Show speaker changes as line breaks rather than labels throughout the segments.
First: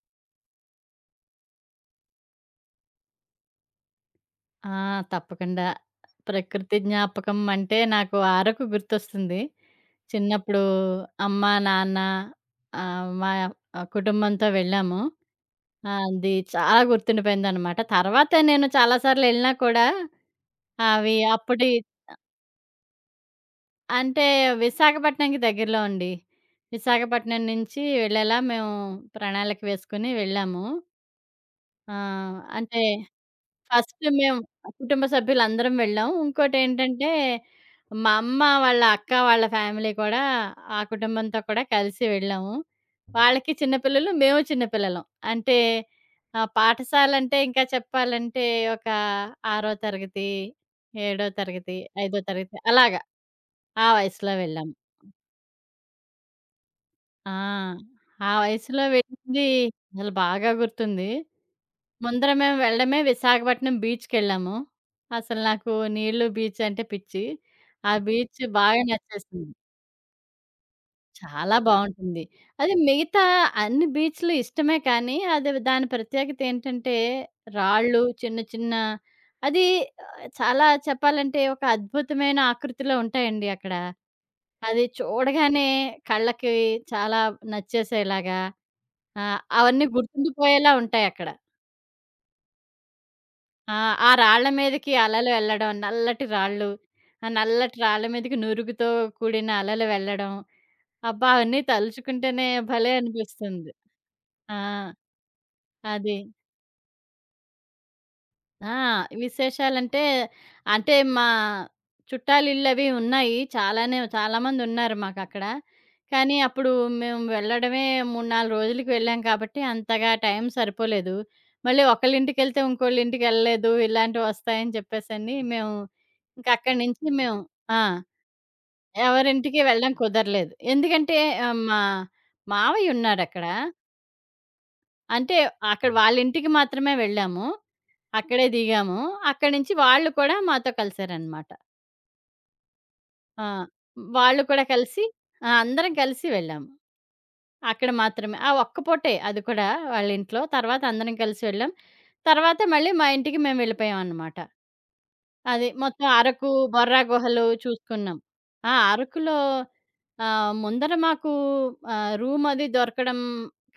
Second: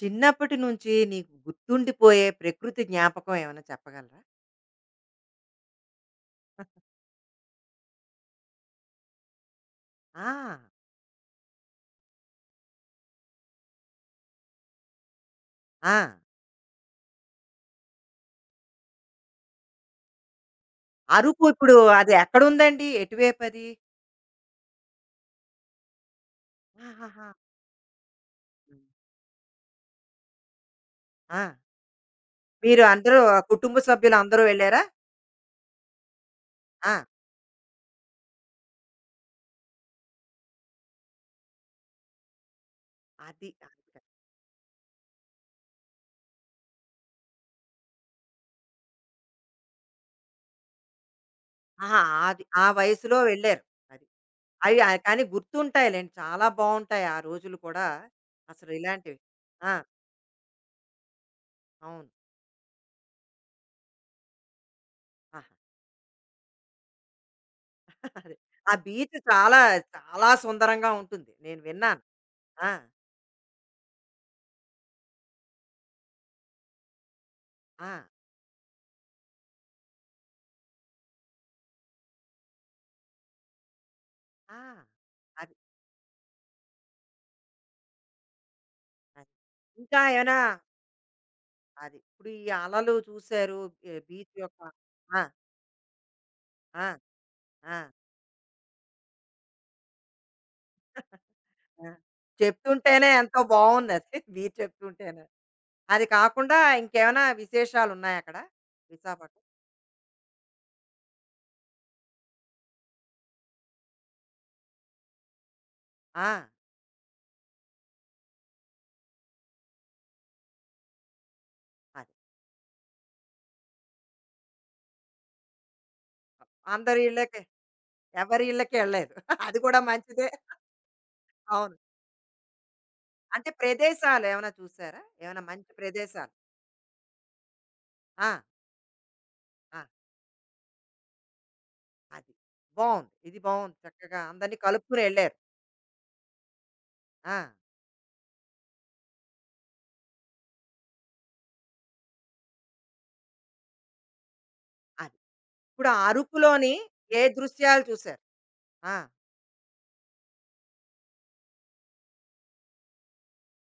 చిన్నప్పటి నుంచి నీకు గుర్తుండిపోయే ప్రకృతి జ్ఞాపకం ఏమైనా చెప్పగలరా?
ఆ! తప్పకుండా. ప్రకృతి జ్ఞాపకం అంటే నాకు అరకు గుర్తొస్తుంది.
ఆ!
చిన్నప్పుడు అమ్మ, నాన్న మా కుటుంబంతో వెళ్ళాము. ఆ!
ఆ!
అది చాలా గుర్తుండిపోయిందనమాట. తర్వాత నేను చాలా సార్లెళ్ళినా కూడా అవి
అరుకు
అప్పటి
ఇప్పుడు అది ఎక్కడుందండి? ఎటువైపు అది?
అంటే విశాఖపట్నంకి దగ్గరలో అండి.
ఆహాహా!
విశాఖపట్నం నుంచి వెళ్ళేలా మేము
హ్మ్.
ప్రణాళిక వేసుకొని వెళ్ళాము.
ఆ!
ఆ! అంటే
మీరు అందరూ కుటుంబ
ఫస్ట్
సభ్యులు
మేము
అందరూ వెళ్లారా?
కుటుంబ సభ్యులందరం వెళ్ళాం.
ఆ!
ఇంకోటేంటంటే, మా అమ్మ వాళ్ళ అక్క వాళ్ళ ఫ్యామిలీ కూడా ఆ కుటుంబంతో కూడా కలిసి వెళ్ళాము. వాళ్ళకి
అది.
చిన్న పిల్లలు, మేము చిన్న పిల్లలం. అంటే పాఠశాలంటే ఇంకా చెప్పాలంటే ఒక ఆరో తరగతి, ఏడో తరగతి,
ఆహా!
ఐదో
అది
తరగతి
ఆ
అలాగా
వయసులో వెళ్లారు.
ఆ
అది.
వయసులో వెళ్ళాము.
అవి కానీ గుర్తుంటాయిలెండి. చాలా బావుంటాయి ఆ
ఆ!
రోజులు కూడా.
ఆ
అసలు
వయసులో
ఇలాంటివి.
వెళ్ళింది
ఆ!
అసలు బాగా గుర్తుంది.
అవును.
ముందర మేము వెళ్ళడమే విశాఖపట్నం బీచ్‌కెళ్ళాము. అసలు
ఆహా!
నాకు నీళ్ళు, బీచ్ అంటే పిచ్చి. ఆ
అదే.
బీచ్
ఆ
బాగా
బీచ్
నచ్చేసింది.
చాలా, చాలా సుందరంగా ఉంటుంది.
చాలా
నేను విన్నాను.
బావుంటుంది.
ఆ!
అది మిగతా అన్ని బీచ్‌లు ఇష్టమే కానీ, అది దాని ప్రత్యేకత ఏంటంటే,
ఆ!
రాళ్ళు చిన్న చిన్న అది చాలా చెప్పాలంటే ఒక అద్భుతమైన ఆకృతిలో ఉంటాయండి అక్కడ.
ఆ!
అది
అది.
చూడగానే కళ్ళకి చాలా నచ్చేసేలాగా
అది.
అవన్నీ
ఇంకా ఏమైనా
గుర్తుండిపోయేలా ఉంటాయక్కడ.
అది. ఇప్పుడు ఈ అలలు చూసారు.
ఆ!
ఈ
ఆ
బీచ్
రాళ్ళ
యొక్క
మీదకి
ఆ!
అలలు వెళ్ళడం, నల్లటి రాళ్ళు,
ఆ!
ఆ నల్లటి
ఆ!
రాళ్ళ మీదకి నురుగుతో కూడిన అలలు వెళ్ళడం. అబ్బా! అవన్నీ
ఆ!
తలుచుకుంటేనే భలే
చెప్తుంటేనే ఎంతో
అనిపిస్తుంది.
బావుందది. మీరు
ఆ!
చెప్తుంటేనే. అది
అది.
కాకుండా ఇంకేమైనా విశేషాలున్నాయక్కడ?
ఆ!
విశాఖపట్నం
విశేషాలంటే, అంటే మా చుట్టాలిళ్ళవి ఉన్నాయి. చాలానే చాలామందున్నారు మాకక్కడ.
ఆ!
కానీ అప్పుడు మేము వెళ్ళడమే 3, 4 రోజులకి వెళ్ళాం కాబట్టి అంతగా టైం సరిపోలేదు. మళ్ళీ
అది.
ఒకళ్ళింటికెళ్తే ఇంకోళ్ళింటికెళ్ళలేదు. ఇలాంటివి వస్తాయని చెప్పేసని మేము ఇంకక్కడి
అందరి
నుంచి మేము
ఇళ్ళకి
ఆ!
ఎవరి ఇళ్ళకి ఎళ్ళలేదు. అది
ఎవరింటికి
కూడా
వెళ్ళడం
మంచిదే.
కుదరలేదు. ఎందుకంటే
అవును.
మా మావయ్యున్నాడక్కడ.
అంటే ప్రదేశాలు ఏమైనా చూసారా?
అంటే
ఏమైనా మంచి
అక్కడ
ప్రదేశాలు?
వాళ్ళింటికి మాత్రమే వెళ్ళాము.
ఆ!
అక్కడే దిగాము. అక్కడి నుంచి
ఆ!
వాళ్ళు కూడా మాతో కలిసారనమాట.
అది. బావుంది. ఇది
ఆ!
బావుంది. చక్కగా
వాళ్ళు
అందరిని
కూడా
కలుపుకొని
కలిసి
ఎళ్లారు.
ఆ! అందరం కలిసి వెళ్ళాము.
ఆ!
అక్కడ మాత్రమే. ఆ ఒక్క పూటే అది కూడా వాళ్ళ ఇంట్లో. తర్వాత అందరం కలిసి వెళ్ళాం. తర్వాత మళ్ళీ మా ఇంటికి మేము వెళ్ళిపోయామనమాట.
అది.
అదే.
ఇప్పుడు ఆ
మొత్తం అరకు,
అరుకులోని
బొర్రా
ఏ
గుహలు
దృశ్యాలు
చూసుకున్నాం.
చూశారు?
ఆ!
ఆ!
అరకులో ముందర మాకు రూమది దొరకడం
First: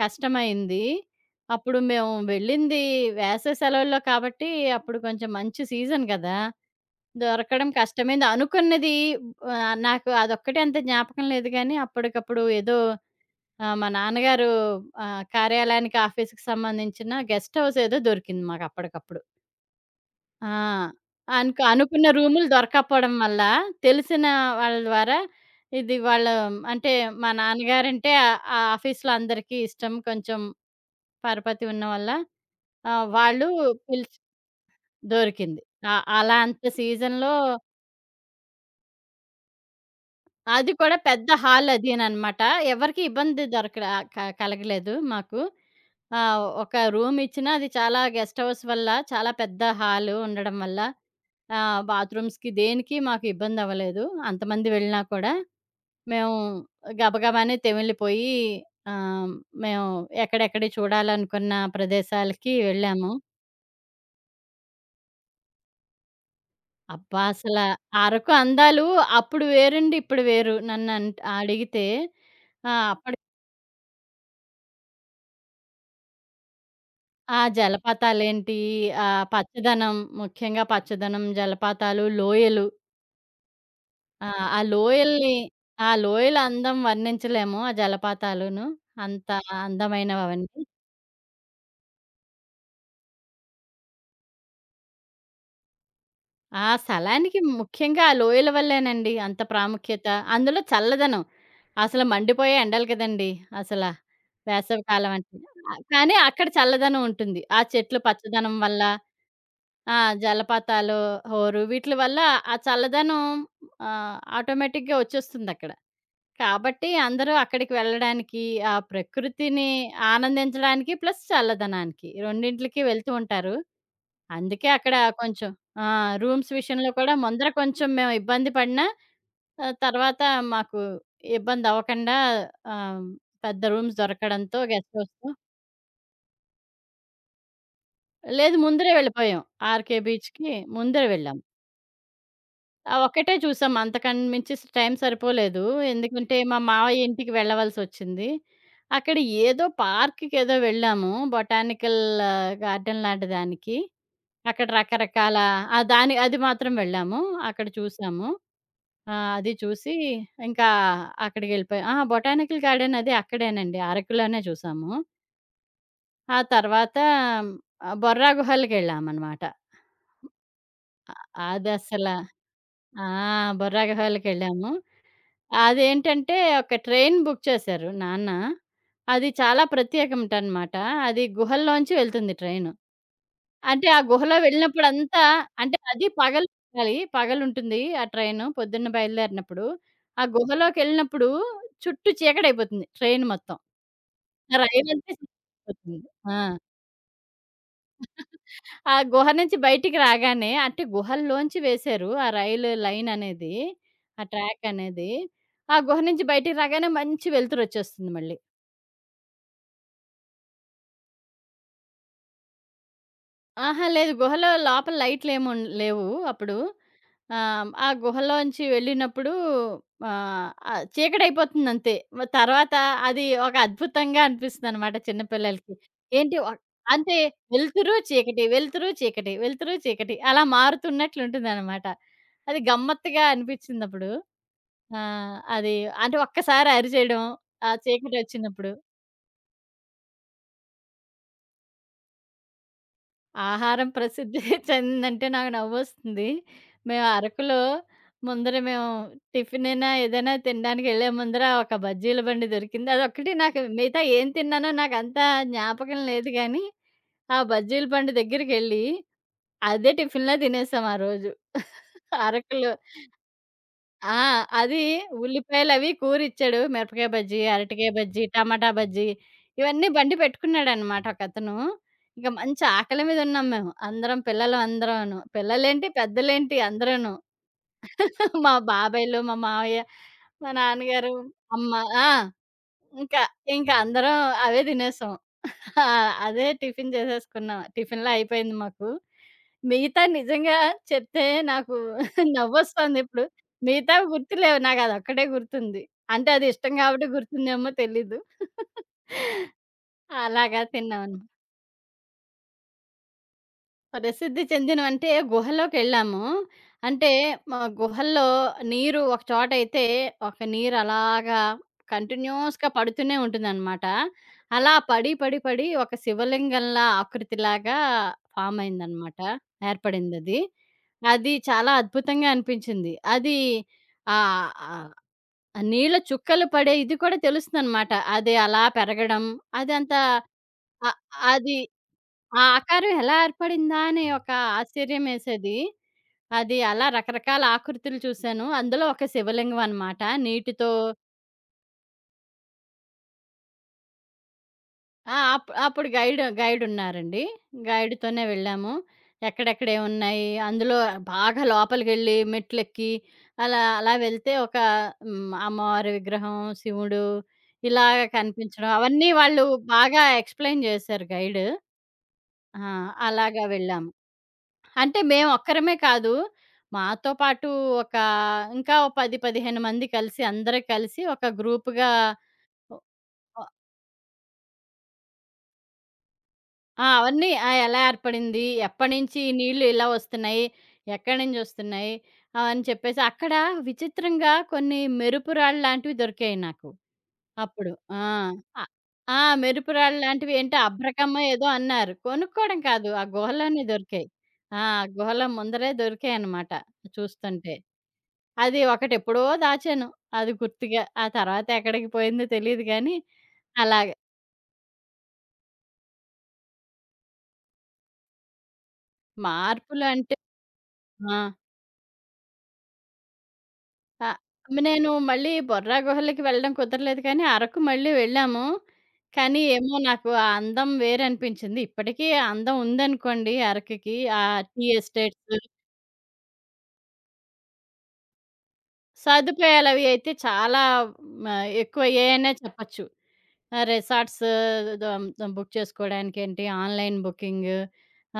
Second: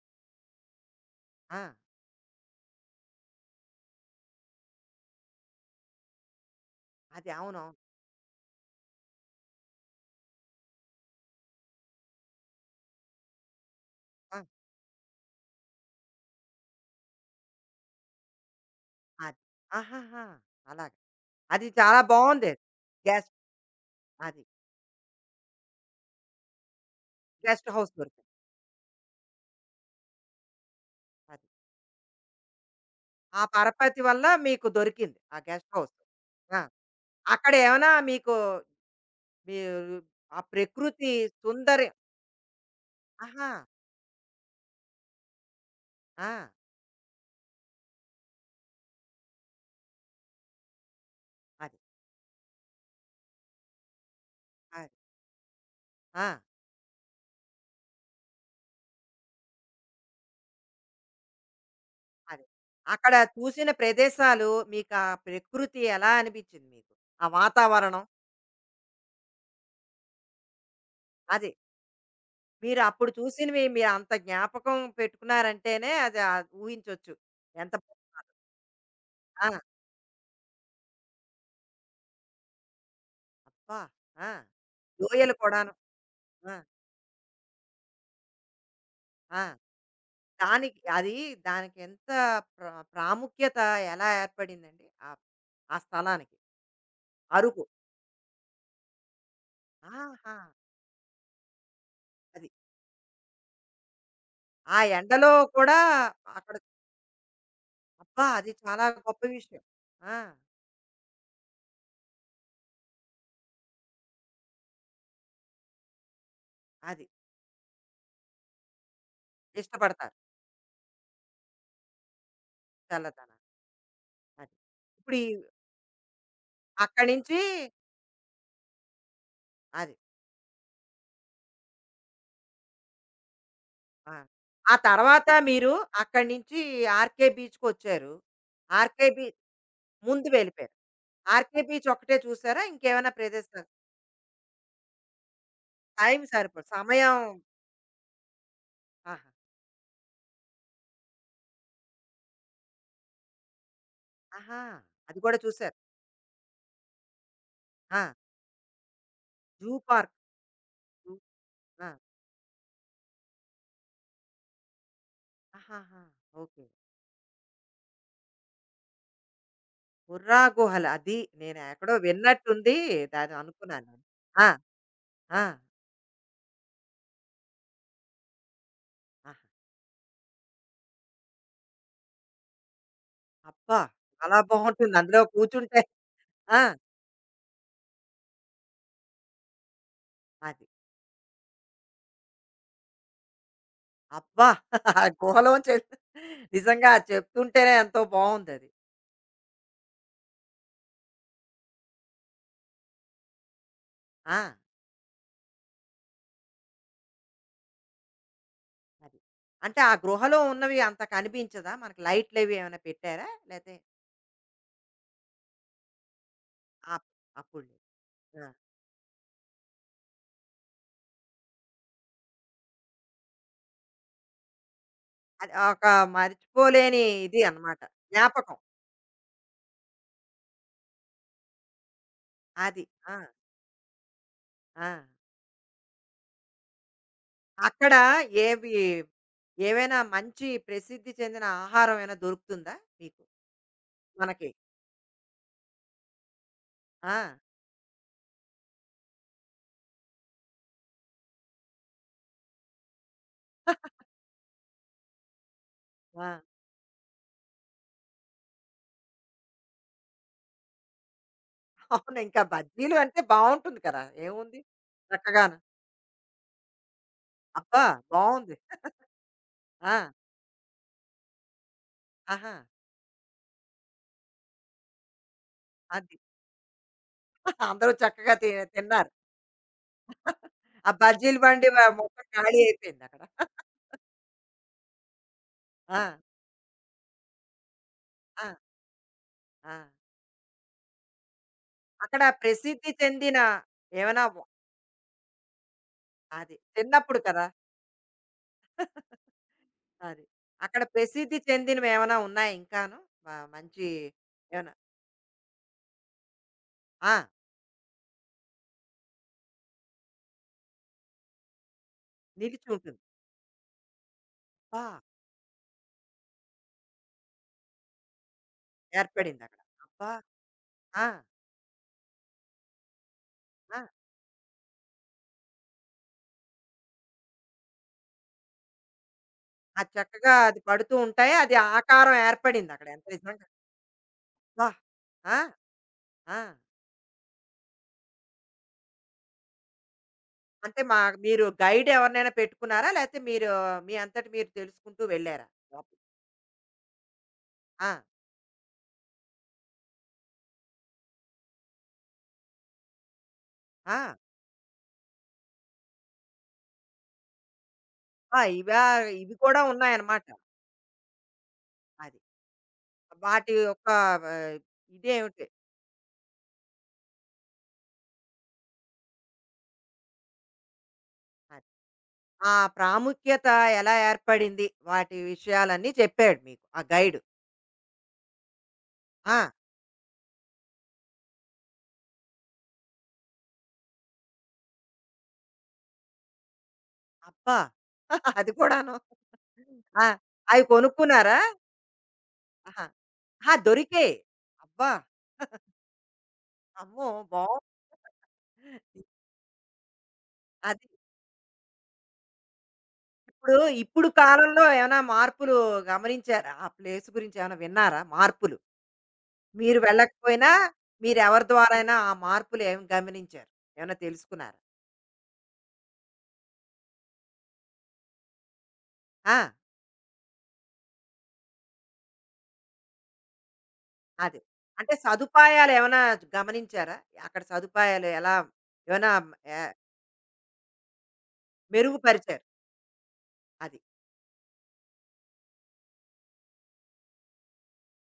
కష్టమైంది.
ఆ!
అప్పుడు మేము వెళ్ళింది వేసవి సెలవుల్లో కాబట్టి అప్పుడు కొంచెం మంచి సీజన్ కదా!
అది
దొరకడం
అవునవును.
కష్టమైంది. అనుకున్నది నాకు అదొక్కటే అంత జ్ఞాపకం లేదు గానీ, అప్పటికప్పుడు ఏదో మా
ఆ!
నాన్నగారు కార్యాలయానికి ఆఫీస్‌కి సంబంధించిన గెస్ట్ హౌస్ ఏదో దొరికింది మాకప్పటికప్పుడు.
అది. ఆహాహా!
ఆ!
అలాగా.
అనుకు
అది చాలా
అనుకున్న రూములు
బావుందది.
దొరక్కపోవడం
గెస్ట్
వల్ల, తెలిసిన
అది.
వాళ్ళ ద్వారా ఇది వాళ్ళు అంటే మా
గెస్ట్ హౌస్
నాన్నగారంటే
దొరికింది.
ఆ ఆఫీస్‌లో అందరికీ ఇష్టం. కొంచెం
అది.
పరపతి ఉన్న వల్ల
ఆ
వాళ్ళు
పరపతి
పిలిచి
వల్ల మీకు దొరికింది ఆ
దొరికింది.
Guest house.
ఆ! అలా
ఆ!
అంత సీజన్‌లో
అక్కడ ఏమైనా మీకు మీరు ఆ
అది కూడా
ప్రకృతి
పెద్ద హాల్
సుందరి
అదీననమాట. ఎవరికీ ఇబ్బంది
ఆహా!
దొరకల క కలగలేదు మాకు.
ఆ!
ఒక రూమ్ ఇచ్చినా అది చాలా గెస్ట్ హౌస్ వల్ల చాలా పెద్ద హాలు ఉండడం వల్ల ఆ!
అది.
బాత్రూమ్స్‌కి దేనికి మాకు ఇబ్బందవ్వలేదు. అంతమంది
అది.
వెళ్ళినా కూడా
ఆ!
మేము గబగబానే తెమిలిపోయి ఆహ్, మేము ఎక్కడెక్కడ చూడాలనుకున్న
అది.
ప్రదేశాలకి వెళ్ళాము.
అక్కడ చూసిన ప్రదేశాలు మీకు ఆ ప్రకృతి ఎలా అనిపించింది మీకు?
అబ్బా!
ఆ వాతావరణం?
అరకు అందాలు అప్పుడు వేరండి, ఇప్పుడు వేరు నన్నంట్
అది.
అడిగితే. ఆ!
మీరు అప్పుడు
అప్పడు
చూసినవి మీరు అంత జ్ఞాపకం పెట్టుకున్నారంటేనే అది ఆ ఊహించొచ్చు.
ఆ
ఎంత బా-
జలపాతాలేంటి, ఆ
ఆ!
పచ్చదనం ముఖ్యంగా పచ్చదనం, జలపాతాలు, లోయలు
అబ్బా!
ఆ!
ఆ!
ఆ లోయల్ని
లోయలు కూడాను.
ఆ లోయల
ఆ!
అందం వర్ణించలేము. ఆ జలపాతాలును. అంత
ఆ!
అందమైనవవన్నీ.
దానికి అది దానికెంత ప్రాముఖ్యత ఎలా ఏర్పడిందండి? ఆ ఆ స్థలానికి?
ఆ స్థలానికి
అరుకు.
ముఖ్యంగా ఆ లోయల వల్లేనండి అంత ప్రాముఖ్యత.
ఆహా!
అందులో చల్లదనం. అసలు
అది.
మండిపోయే ఎండలు కదండీ! అసల
ఆ
వేసవి కాలం
ఎండలో
అంటే.
కూడా
కానీ అక్కడ
అక్కడ
చల్లదనం ఉంటుంది. ఆ చెట్లు
అబ్బా! అది
పచ్చదనం వల్ల,
చాలా గొప్ప విషయం.
ఆ
ఆ!
జలపాతాలు, హోరు వీట్లి వల్ల ఆ చల్లదనం ఆటోమేటిక్‌గా వచ్చేస్తుందక్కడ. కాబట్టి
అది.
అందరూ అక్కడికి వెళ్ళడానికి, ఆ ప్రకృతిని
ఇష్టపడతారు
ఆనందించడానికి ప్లస్ చల్లదనానికి రెండింట్లకి వెళ్తూ
చల్లదనాన్ని.
ఉంటారు.
అది.
అందుకే అక్కడ
ఇప్పుడు ఈ
కొంచెం ఆ! రూమ్స్ విషయంలో
అక్కడి
కూడా
నుంచి
ముందర కొంచెం మేము ఇబ్బంది పడినా
అది.
తర్వాత మాకు ఇబ్బందవ్వకుండా ఆహ్, పెద్ద రూమ్స్
ఆ!
దొరకడంతో
ఆ
గెస్ట్
తర్వాత
హౌస్‌లో
మీరు అక్కడి నుంచి ఆర్‌కే బీచ్‌కొచ్చారు.
లేదు ముందరే
ఆర్‌కే బీ
వెళ్ళిపోయాం. 'ఆర్‌కే
ముందు
బీచ్‌కి'
వెళ్ళిపోయారు.
ముందరే వెళ్ళాం.
ఆర్‌కే బీచ్ ఒక్కటే చూసారా?
ఆ!
ఇంకేమైనా
ఒక్కటే
ప్రదేశాలు?
చూసాం. అంతకన్నా మించి టైం సరిపోలేదు.
టైం
ఎందుకంటే, మా
సరిపోదు.
మావయ్య
సమయం
ఇంటికి వెళ్ళవలసొచ్చింది. అక్కడ
ఆహా!
ఏదో పార్క్‌కేదో వెళ్ళాము. బొటానికల్ గార్డెన్ లాంటి దానికి.
ఆహా!
అక్కడ
అది
రకరకాల
కూడా చూసారు.
ఆ! దాని అది మాత్రం వెళ్ళాము. అక్కడ
ఆ!
చూసాము. ఆ! అది
జూ
చూసి
పార్క్.
ఇంకా
జూ
అక్కడికెళ్ళిపోయాం.
ఆ!
ఆ! బొటానికల్ గార్డెన్ అది అక్కడేనండి. అరకులోనే చూసాము.
ఆహాహా!
ఆ
ఓకే.
తర్వాత బొర్రా గుహలకెళ్ళామనమాట.
బుర్రా గుహలు. అది నేను ఎక్కడో
అదసల
విన్నట్టుంది.
ఆ!
దాని
బొర్రా
అనుకున్నాను నేను. ఆ!
గుహలకెళ్ళాము.
ఆ!
అదేంటంటే ఒక ట్రైన్ బుక్ చేశారు నాన్న. అది
ఆహా!
చాలా ప్రత్యేకమటనమాట. అది గుహల్లోంచి వెళ్తుంది ట్రైను.
అబ్బా!
అంటే ఆ గుహలో
చాలా బావుంటుంది. అందులో
వెళ్ళినప్పుడంతా అంటే
కూర్చుంటే.
అది పగలు
ఆ!
వెళ్ళాలి. పగలుంటుంది ఆ ట్రైను పొద్దున్న బయలుదేరినప్పుడు. ఆ
అది.
గుహలోకెళ్ళినప్పుడు చుట్టూ చీకటయిపోతుంది ట్రైన్ మొత్తం.
అబ్బా!
ఆ
ఆ
రైలంతా
గుహలోంచి
చీకటయిపోతుంది. ఆ!
నిజంగా చెప్తుంటేనే ఎంతో బావుందది.
ఆ గుహ నుంచి బయటికి రాగానే అంటే గుహల్లోంచి వేశారు. ఆ రైలు లైన్ అనేది. ఆ
ఆ!
ట్రాక్ అనేది. ఆ గుహ నుంచి బయటికి రాగానే మంచి వెలుతురొచ్చేస్తుంది మళ్ళీ.
అది. అంటే ఆ గృహలో ఉన్నవి అంత కనిపించదా? మనకి లైట్‌లవి ఏమైనా పెట్టారా? లేతే
ఆహా! లేదు గుహలో లోపల లేవు అప్పుడు.
అప్ అప్పుడు లేదు.
ఆ
ఆ!
గుహలోంచి వెళ్ళినప్పుడు ఆహ్, ఆహ్, చీకటయిపోతుందంతే. తర్వాత అది ఒక అద్భుతంగా అనిపిస్తుందనమాట చిన్న
అది
పిల్లలకి.
ఒక
ఏంటి ఒ
మర్చిపోలేని
అంతే
ఇది అన్నమాట.
వెలుతురు, చీకటి,
జ్ఞాపకం.
వెలుతురు, చీకటి, వెలుతురు, చీకటి అలా మారుతున్నట్లుంటుందనమాట. అది
అది. ఆ!
గమ్మత్తుగా అనిపిచ్చిందప్పుడు.
ఆ!
ఆ! అది అంటే ఒక్కసారి అరిచేయడం, ఆ
అక్కడ ఏవి
చీకటొచ్చినప్పుడు.
ఏవైనా మంచి ప్రసిద్ధి చెందిన ఆహారం ఏమైనా దొరుకుతుందా మీకు?
ఆహారం ప్రసిద్ధి
మనకి.
చెందిందంటే నాకు నవ్వొస్తుంది. మేము
ఆ!
అరకులో ముందర మేము టిఫినైనా, ఏదైనా తినడానికి ఎళ్ళే ముందర ఒక బజ్జీల బండి దొరికింది. అదొక్కటి నాకు మిగతా ఏం తిన్నానో నాకంత జ్ఞాపకం
ఆ!
లేదు గానీ, ఆ బజ్జీల బండి దగ్గరికెళ్ళి అదే టిఫిన్‌లా తినేసాం ఆ రోజు.
అవును. ఇంకా
అరకులో.
బజ్జీలు అంటే బావుంటుంది కదా!
ఆ!
ఏముంది
అది
చక్కగాను.
ఉల్లిపాయలవి కూరిచ్చాడు. మిరపకాయ బజ్జీ,
అబ్బా!
అరటికాయ బజ్జీ,
బావుంది.
టమాటా బజ్జీ ఇవన్నీ
ఆ!
బండి పెట్టుకున్నాడనమాట ఒకతను. ఇంక
ఆహా!
మంచి ఆకలి మీద ఉన్నాం మేము. అందరం పిల్లలం అందరూను. పిల్లలేంటి,
అది.
పెద్దలేంటి అందరూను.
అందరూ చక్కగా తి
మా
తిన్నారు.
బాబాయిలు, మా మావయ్య, మా
ఆ
నాన్నగారు,
బజ్జీల బండి
అమ్మ ఆ!
మొత్తం ఖాళీ అయిపోయిందక్కడ.
ఇంకా ఇంకా అందరం అవే తినేసాం. ఆ!
ఆ!
అదే టిఫిన్ చేసేసుకున్నాం. టిఫిన్‌లో
ఆ!
అయిపోయింది మాకు.
ఆ!
మిగతా నిజంగా చెప్తే నాకు
అక్కడ ప్రసిద్ధి
నవ్వొస్తోందిప్పుడు.
చెందిన
మిగతావి
ఏమైనా
గుర్తులేవు. నాకదొక్కటే గుర్తుంది. అంటే అది
అది.
ఇష్టం గాబట్టి
చిన్నప్పుడు కదా!
గుర్తుందేమో తెలీదు.
అది.
అలాగా
అక్కడ
తిన్నామనమాట.
ప్రసిద్ధి చెందినవేమైనా ఉన్నాయా ఇంకాను? మ మంచి
ప్రసిద్ధి
ఏమన్నా
చెందినవంటే గుహలోకెళ్ళాము. అంటే
ఆ!
మా గుహల్లో నీరు ఒక చోటైతే ఒక నీరు అలాగా
నిలిచి
కంటిన్యూయస్‌గా
ఉంటుంది.
పడుతూనే ఉంటుందనమాట. అలా
అబ్బా!
పడి, పడి, పడి ఒక శివలింగంలా ఆకృతిలాగా ఫామ్ అయిందనమాట.
ఏర్పడిందక్కడ. అబ్బా!
ఏర్పడిందది.
ఆ!
అది అది చాలా అద్భుతంగా అనిపించింది. అది
ఆ!
ఆహ్, ఆహ్, నీళ్ళ చుక్కలు పడే ఇది కూడా తెలుస్తుందనమాట. అది అలా పెరగడం
అది
అదంతా
చక్కగా అది
అ
పడుతూ ఉంటాయి. అది
అది
ఆకారం
ఆ
ఏర్పడిందక్కడ.
ఆకారం
ఎంత
ఎలా
నిజంగా.
ఏర్పడిందా అనే ఒక
అబ్బా! ఆ!
ఆశ్చర్యమేసేది.
ఆ!
అది అలా రకరకాల ఆకృతులు చూసాను. అందులో ఒక శివలింగం అనమాట. నీటితో
అంటే మా మీరు గైడ్ ఎవరినైనా పెట్టుకున్నారా? లేతే మీరు మీ అంతట మీరు తెలుసుకుంటూ
ఆ!
వెళ్లారా?
అప్పుడు
షాపు.
గైడున్నారండి.
ఆ!
గైడ్‌తోనే వెళ్ళాము. ఎక్కడెక్కడేవున్నాయి, అందులో బాగా లోపలికెళ్ళి మెట్లెక్కి అలా, అలా
ఆ!
వెళ్తే ఒక హ్మ్, అమ్మవారి విగ్రహం, శివుడు ఇలాగ
ఆ!
కనిపించడం
ఇవా
అవన్నీ
ఇవి
వాళ్ళు
కూడా
బాగా
ఉన్నాయన్నమాట.
ఎక్స్‌ప్లెయిన్ చేశారు గైడ్.
అది.
ఆ! అలాగా
వాటి యొక్క
వెళ్ళాము. అంటే
ఇదేమిటి?
మేమొక్కరమే కాదు. మాతో పాటు ఒక ఇంకా ఓ 10, 15 మంది కలిసి అందరూ కలిసి ఒక
అది.
గ్రూప్‌గా
ఆ
ఒ ఒ
ప్రాముఖ్యత ఎలా ఏర్పడింది? వాటి విషయాలన్నీ చెప్పాడు మీకు ఆ
ఆ!
గైడ్.
అవన్నీ ఎలా ఏర్పడింది? ఎప్పటినుంచి ఈ
ఆ!
నీళ్ళు ఇలా వస్తున్నాయి? ఎక్కడినుంచి వస్తున్నాయి? అని చెప్పేసి అక్కడ విచిత్రంగా కొన్ని మెరుపు రాళ్ళు లాంటివి దొరికాయి నాకు.
అబ్బా!
అప్పుడు. ఆ!
అది
ఆహ్,
కూడాను.
ఆ! మెరుపురాళ్ళు
ఆ!
లాంటివి ఏంటో
అవి
అబ్రకమ్మో
కొనుక్కున్నారా?
ఏదో అన్నారు. కొనుక్కోవడం
ఆహా!
కాదు. ఆ
ఆహా!
గుహలోనే దొరికాయి.
దొరికాయి.
ఆ!
అబ్బా!
గుహల ముందరే దొరికాయనమాట
అమ్మో!
చూస్తుంటే.
బావుంది.
అది ఒకటెప్పుడో దాచాను. అది గుర్తుగా.
అది.
ఆ తర్వాత ఎక్కడికి పోయిందో తెలీదు గానీ,
ఇప్పుడు,
అలాగే
ఇప్పుడు కాలంలో ఏమైనా మార్పులు గమనించారా? ఆ ప్లేస్ గురించి ఏమైనా విన్నారా మార్పులు? మీరు
మార్పులు అంటే
వెళ్ళకపోయినా
ఆ!
మీరెవరి ద్వారైనా ఆ మార్పులు ఏం గమనించారు? ఏమైనా
ఆహ్,
తెలుసుకున్నారా?
నేను మళ్ళీ బొర్రా గుహలకి వెళ్ళడం కుదరలేదు కానీ, అరకు మళ్ళీ వెళ్ళాము.
ఆ!
కానీ ఏమో నాకు ఆ అందం వేరనిపించింది. ఇప్పటికీ ఆ అందం ఉందనుకోండి అరకుకి. ఆ
అది.
టీ
అంటే
ఎస్టేట్స్
సదుపాయాలేమైనా గమనించారా? అక్కడ సదుపాయాలు ఎలా ఏమైనా ఎ
సదుపాయాలవి అయితే చాలా మ ఎక్కువయ్యాయనే
మెరుగుపరిచారు.
చెప్పచ్చు.
అది.
రిసార్ట్స్ దం బుక్ చేసుకోవడానికేంటి, ఆన్‌లైన్ బుకింగ్.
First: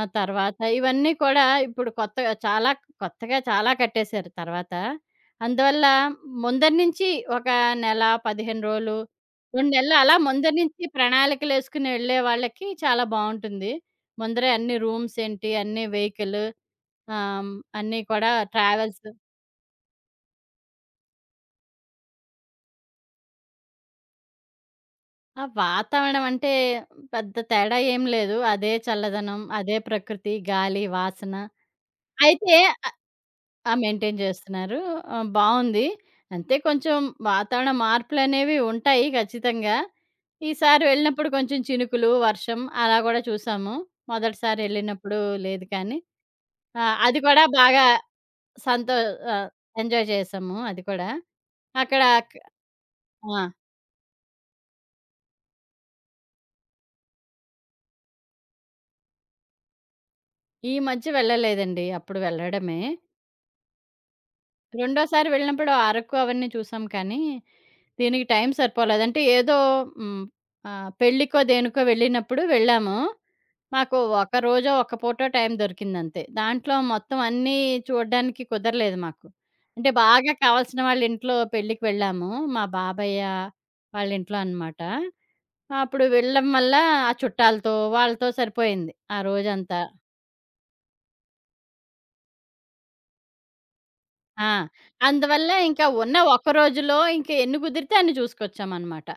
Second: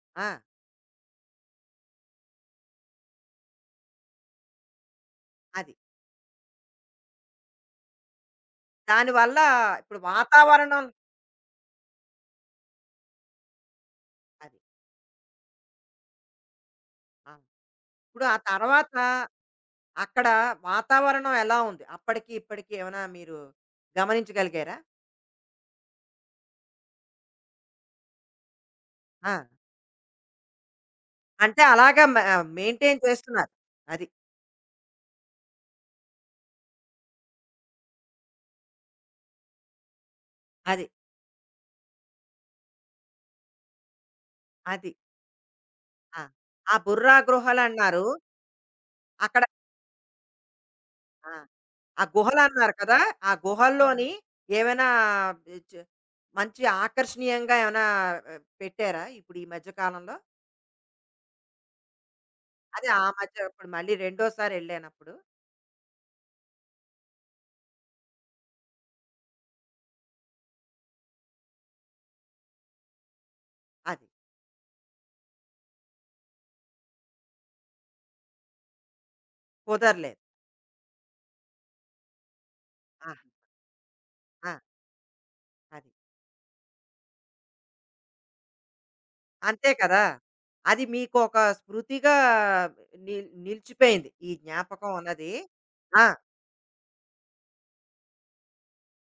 ఆ
ఆ!
తర్వాత ఇవన్నీ కూడా ఇప్పుడు కొత్తగా చాలా కొత్తగా చాలా కట్టేశారు తర్వాత.
అది.
అందువల్ల ముందర నుంచి ఒక నెల, 15 రోజులు,
దానివల్ల
2 నెలలు
ఇప్పుడు
అలా ముందర
వాతావరణం
నుంచి ప్రణాళికలేసుకుని వెళ్ళే వాళ్ళకి చాలా బావుంటుంది. ముందరే
అది.
అన్ని రూమ్స్ ఏంటి, అన్ని వెహికల్
ఆ!
ఆహ్, అన్నీ
ఇప్పుడు
కూడా
ఆ తర్వాత
ట్రావెల్స్
అక్కడ వాతావరణం ఎలా ఉంది? అప్పటికి, ఇప్పటికి ఏమైనా మీరు గమనించగలిగారా?
ఆ! వాతావరణం అంటే పెద్ద తేడా ఏం లేదు. అదే
ఆ!
చల్లదనం, అదే ప్రకృతి, గాలి, వాసన.
అంటే అలాగా
అయితే ఆహ్,
మెయింటైన్ చేస్తున్నారు.
ఆ!
అది.
మెయింటైన్ చేస్తున్నారు. బావుంది. అంతే కొంచెం వాతావరణ మార్పులనేవి ఉంటాయి ఖచ్చితంగా. ఈసారి
అది.
వెళ్ళినప్పుడు కొంచెం చినుకులు, వర్షం అలా కూడా చూసాము. మొదటిసారి
అది.
వెళ్ళినప్పుడు లేదు కానీ.
ఆ! ఆ
ఆ!
బుర్రా
అది కూడా బాగా
గుహలన్నారు.
సంతో
అక్కడ
ఆహ్, ఎంజాయ్ చేశాము అది కూడా.
ఆ!
అక్కడ
ఆ
క్
గుహలన్నారు కదా! ఆ
ఆ!
గుహల్లోని ఏమైనా బి చ మంచి ఆకర్షణీయంగా ఏమైనా పెట్టారా ఇప్పుడు ఈ మధ్య కాలంలో?
ఈ మధ్య వెళ్ళలేదండి. అప్పుడు వెళ్ళడమే.
అదే ఆ మధ్య ఇప్పుడు మళ్ళీ రెండోసారి ఎళ్ళానప్పుడు
రెండోసారి వెళ్ళినప్పుడు ఆ అరకు అవన్నీ చూసాం కానీ, దీనికి టైం సరిపోలేదు. అంటే ఏదో హ్మ్. పెళ్ళికో, దేనికో వెళ్ళినప్పుడు వెళ్ళాము. మాకు
అది.
ఒక రోజో, ఒక్క పూటో టైం దొరికిందంతే. దాంట్లో మొత్తం అన్నీ చూడడానికి కుదరలేదు మాకు. అంటే
కుదరలేదు.
బాగా కావాల్సిన వాళ్ళ ఇంట్లో పెళ్ళికి వెళ్ళాము. మా
ఆహా!
బాబయ్య వాళ్ళ ఇంట్లో
ఆ!
అనమాట.
అది.
అప్పుడు వెళ్ళడం వల్ల ఆ చుట్టాలతో, వాళ్ళతో సరిపోయింది ఆ
అంతే
రోజంతా.
కదా! అది మీకొక స్మృతిగా నిలిచిపోయింది. ఈ
ఆ!
జ్ఞాపకం అన్నది.
అందువల్ల ఇంకా
ఆ!
ఉన్న ఒక్క రోజులో ఇంకా ఎన్ని కుదిరితే అన్ని చూసుకొచ్చామనమాట.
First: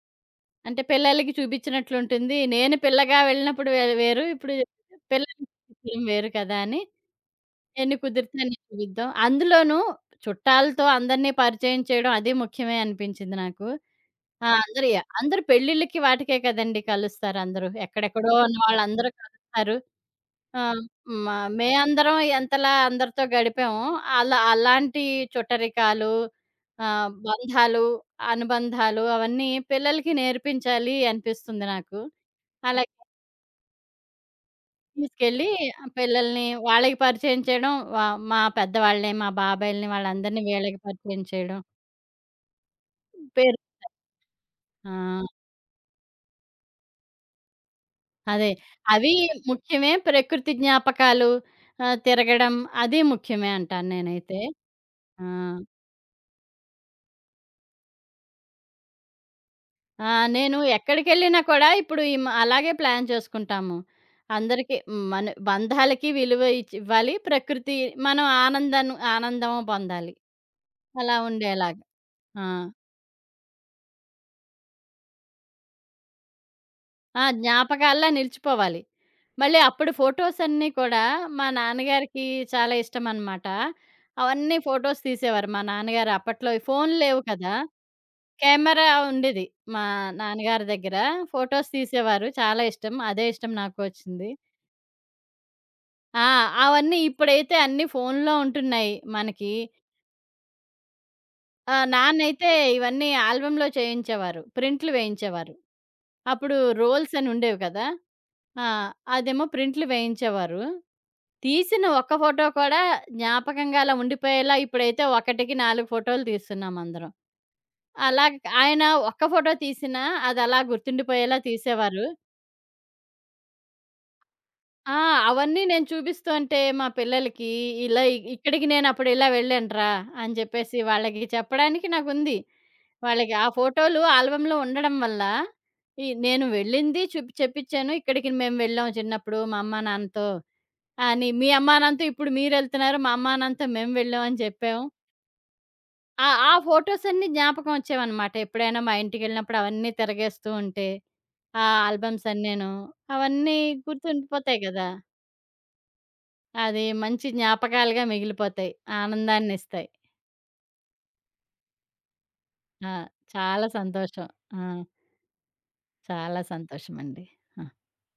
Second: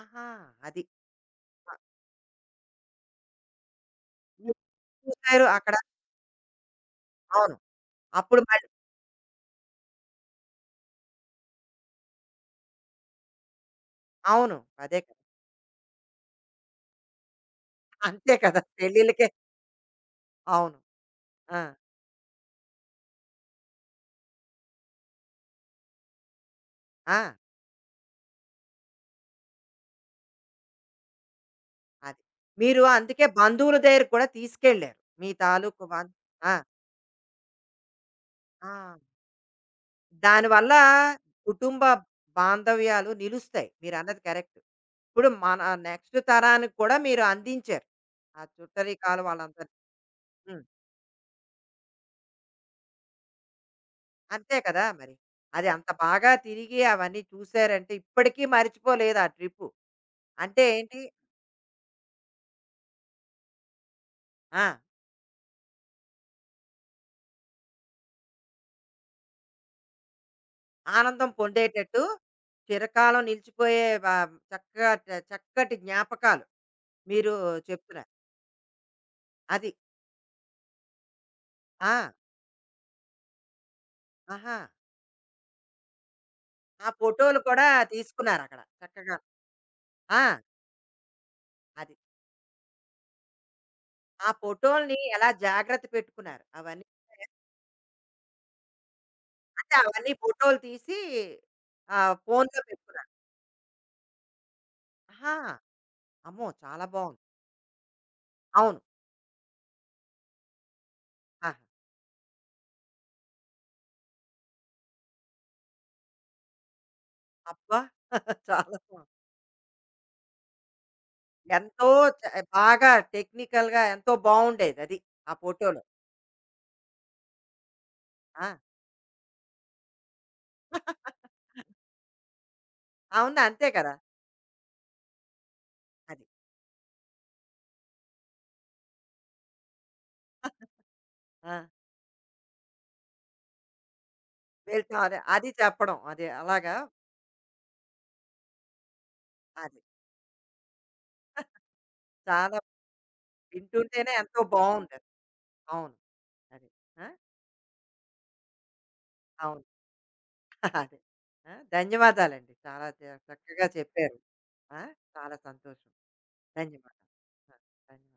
ఆహా! అది.
అంటే పిల్లలకి చూపించినట్లుంటుంది. నేను పిల్లగా వెళ్ళినప్పుడు వేరు. ఇప్పుడు పిల్లలకి
చూసారు అక్కడ.
చూపించడం వేరు కదా! అని
అవును.
ఎన్ని కుదిరితే
అప్పుడు
అన్ని
మళ్ళీ
చూపిద్దాం. అందులోనూ చుట్టాలతో అందరిని పరిచయం చేయడం అది ముఖ్యమే అనిపించింది నాకు. ఆ!
అవును.
అందరు
అదే కదా!
అందరూ పెళ్ళిళ్ళకి వాటికే కదండీ కలుస్తారు అందరూ. ఎక్కడెక్కడో
అంతే
ఉన్న
కదా!
వాళ్ళందరూ
పెళ్ళిళ్ళకే
కలుస్తారు. ఆ!
అవును.
మ
ఆ!
మేమందరం ఎంతలా అందరితో గడిపామో, అలా అలాంటి చుట్టరికాలు,
ఆ!
బంధాలు, అనుబంధాలు అవన్నీ పిల్లలకి నేర్పించాలి అనిపిస్తుంది నాకు.
అది. మీరు
అలాగే
అందుకే బంధువుల దగ్గరికి కూడా తీసుకెళ్లారు. మీ
తీసుకెళ్ళి
తాలూకు
ఆ
బంధ్
పిల్లల్ని
ఆ!
వాళ్ళకి పరిచయం చేయడం, మా
ఆ!
పెద్దవాళ్ళని, మా బాబాయిల్ని వాళ్ళందరిని
దానివల్ల
వీళ్ళకి పరిచయం చేయడం.
కుటుంబ బాంధవ్యాలు
పేరు
నిలుస్తాయి. మీరన్నది కరెక్ట్.
ఆ!
ఇప్పుడు మన నెక్స్ట్ తరానికి కూడా మీరు అందించారు. ఆ
అదే. అవి
చుట్టరికాలు వాళ్ళందరిని.
ముఖ్యమే. ప్రకృతి
హ్మ్.
జ్ఞాపకాలు తిరగడం అది ముఖ్యమే అంటాను నేనైతే.
అంతే కదా! మరి.
ఆ!
అది అంత బాగా తిరిగి అవన్నీ చూసారంటే ఇప్పటికీ మర్చిపోలేదు ఆ ట్రిప్పు.
ఆ! నేను
అంటే ఏంటి
ఎక్కడికెళ్ళినా కూడా ఇప్పుడు ఈ అలాగే ప్లాన్ చేసుకుంటాము.
ఆ!
అందరికీ మన బంధాలకి విలువ ఇవ్వాలి. ప్రకృతి మనం ఆనందం ఆనందం పొందాలి. అలా
ఆనందం
ఉండేలాగా.
పొందేటట్టు
ఆ!
చిరకాలం నిలిచిపోయే చక్కగా చక్కటి జ్ఞాపకాలు
ఆ!
మీరు
జ్ఞాపకాల్లా
చెప్తున్నారు.
నిలిచిపోవాలి. మళ్ళీ
అది.
అప్పుడు ఫోటోస్ అన్నీ కూడా మా
ఆ!
నాన్నగారికి చాలా ఇష్టమనమాట.
ఆహా!
అవన్నీ ఫోటోస్ తీసేవారు మా నాన్నగారు అప్పట్లో ఈ
ఆ
ఫోన్లు లేవు
ఫోటోలు
కదా!
కూడా తీసుకున్నారక్కడ
కెమెరా
చక్కగా.
ఉండేది మా
ఆ!
నాన్నగారి దగ్గర. ఫోటోస్
అది.
తీసేవారు. చాలా ఇష్టం. అదే ఇష్టం నాకు
ఆ
వచ్చింది.
ఫోటోల్ని ఎలా జాగ్రత్త
ఆ!
పెట్టుకున్నారు అవన్నీ?
అవన్నీ ఇప్పుడైతే అన్నీ ఫోనులో ఉంటున్నాయి మనకి.
అంటే అవన్నీ ఫోటోలు తీసి
నాన్నైతే
ఫోన్‌లో పెట్టుకున్నారు.
ఇవన్నీ ఆల్బమ్‌లో చేయించేవారు. ప్రింట్లు
ఆహా!
వేయించేవారు.
అమ్మో!
అప్పుడు
చాలా
రోల్స్
బావుంది.
అని ఉండేవి కదా! ఆ!
అవును.
అదేమో ప్రింట్లు వేయించేవారు.
ఆహా!
తీసిన ఒక్క ఫోటో కూడా జ్ఞాపకంగా అలా ఉండిపోయేలా ఇప్పుడైతే 1కి 4 ఫోటోలు తీస్తున్నాం అందరం.
అబ్బా!
అలాగ
చాలా
ఆయన
బావుంది.
ఒక్క ఫోటో తీసినా అదలా గుర్తుండిపోయేలా
ఎంతో
తీసేవారు.
చ బాగా టెక్నికల్‌గా ఎంతో
ఆ!
బావుండేదది ఆ
అవన్నీ
ఫోటోలు.
నేను చూపిస్తుంటే మా పిల్లలకి ఇలా
ఆ! ఫోటోలో.
ఇక్కడికి నేనప్పుడు ఇలా వెళ్ళానురా అని చెప్పేసి వాళ్ళకి చెప్పడానికి నాకుంది. వాళ్ళకి
అవును.
ఆ
అంతే కదా!
ఫోటోలు ఆల్బమ్‌లో ఉండడం వల్ల ఈ
అది.
నేను వెళ్ళింది చూపి చెప్పించాను. ఇక్కడికి మేము వెళ్ళాం చిన్నప్పుడు మా అమ్మా, నాన్నతో అని. మీ
ఆ!
అమ్మా, నాన్నతో ఇప్పుడు మీరెళ్తున్నారు. మా అమ్మా, నాన్నతో మేము వెళ్ళాం అని చెప్పాము.
వెళ్తాం. అదే అది చెప్పడం. అది
ఆ ఆ
అలాగా
ఫోటోస్ అన్నీ జ్ఞాపకం వచ్చేవన్నమాట. ఎప్పుడైనా మా ఇంటికెళ్ళినప్పుడు
అది.
అవన్నీ తిరగేస్తూ ఉంటే, ఆ ఆల్బమ్స్
చాలా
అన్నీను అవన్నీ
వింటుంటేనే ఎంతో
గుర్తుండిపోతాయి గదా!
బావుందది. అవును. అది.
అది
ఆ!
మంచి జ్ఞాపకాలుగా మిగిలిపోతాయి.
అవును.
ఆనందాన్నిస్తాయి.
అదే. ఆ! ధన్యవాదాలండి. చాలా
ఆ!
చక్కగా
చాలా
చెప్పారు.
సంతోషం. ఆ!
ఆ! చాలా సంతోషం.
చాలా
ధన్యవాదాలు.
సంతోషమండి.
ఆ!
ఆ!
ధన్యవాదాలు.